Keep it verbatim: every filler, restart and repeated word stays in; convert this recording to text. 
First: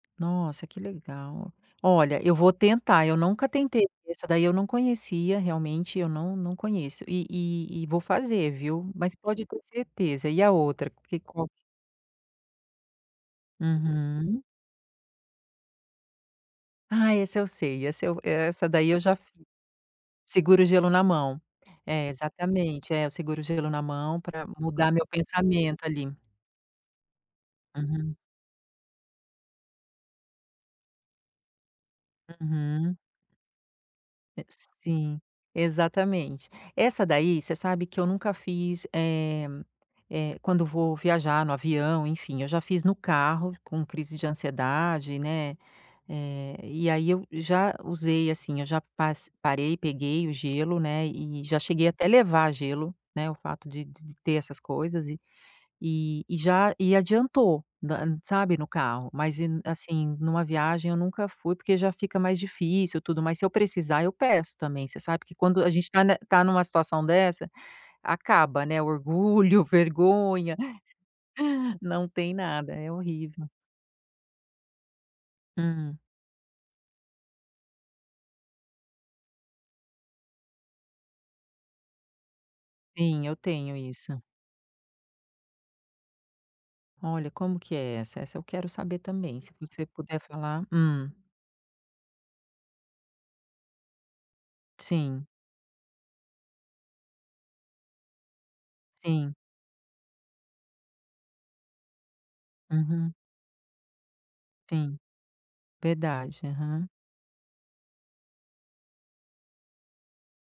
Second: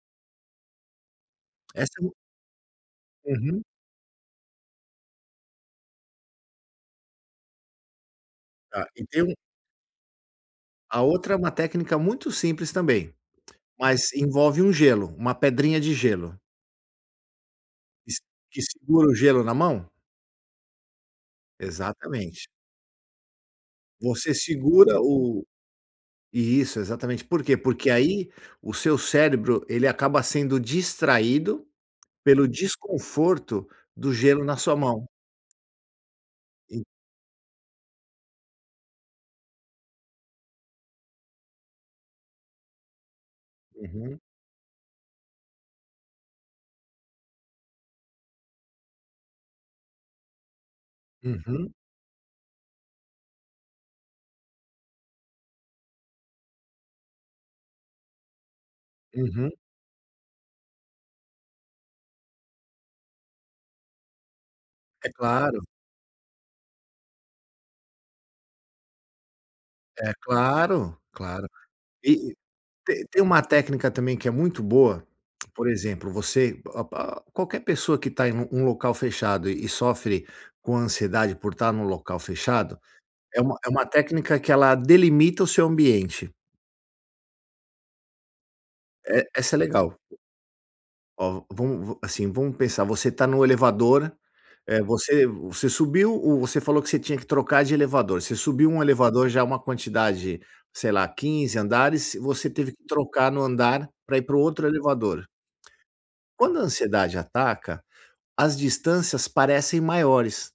Nossa, que legal! Essa é o Olha, eu vou tentar. Eu nunca uhum. tentei essa daí eu não conhecia, realmente eu não não conheço. E e e vou fazer, Tá. viu? E Mas tem um pode ter certeza. E a outra, a que outra é qual uma técnica muito simples também. Mas Uhum. envolve um gelo, uma pedrinha de gelo. Ah, esse eu sei. Essa Que eu se e que essa daí eu segura já o gelo fiz. na mão? Segura o gelo na mão. É, Exatamente. exatamente, é, eu seguro o gelo na mão Você pra mudar segura meu o pensamento ali. isso, exatamente. Por quê? Porque Uhum. aí o seu cérebro, ele acaba sendo distraído pelo Uhum. desconforto do gelo Eh, na sua mão. sim. Exatamente. E Essa daí, você sabe que eu nunca fiz, eh eh quando vou viajar no avião, enfim, eu já fiz no carro com crise uhum. de ansiedade, né, eh e aí eu já usei assim, já pas parei, peguei o gelo, né, e já Uhum. cheguei até levar gelo, né, o fato de de ter essas coisas e e e já e adiantou, na, e, sabe, no carro. Mas e Uhum. assim, numa viagem eu nunca fui porque já fica mais difícil e tudo, mas se eu precisar eu peço também, você É sabe que claro. quando a gente tá ne tá numa situação dessa, acaba, né, orgulho, É vergonha, claro, claro. não E tem e nada. É te tem uma horrível. técnica também que é muito boa, por Hum. exemplo, você, a pa pa qualquer pessoa que tá em um um local fechado e e sofre com ansiedade por estar num local fechado, Sim, eu é uma é tenho uma isso. técnica que ela delimita o seu ambiente. Olha, como que é essa? Essa eu quero saber E também. Se essa é você legal. puder falar, hum. Ó, va vamos assim vamos pensar, você tá num elevador, eh, você Sim. você subiu ou você falou que você tinha que trocar de elevador. Você subiu um elevador, Sim. já uma quantidade, sei lá, quinze andares, você teve que Uhum. trocar no andar pra ir para o outro Sim. elevador. Verdade, Quando a aham. ansiedade ataca, as distâncias parecem maiores.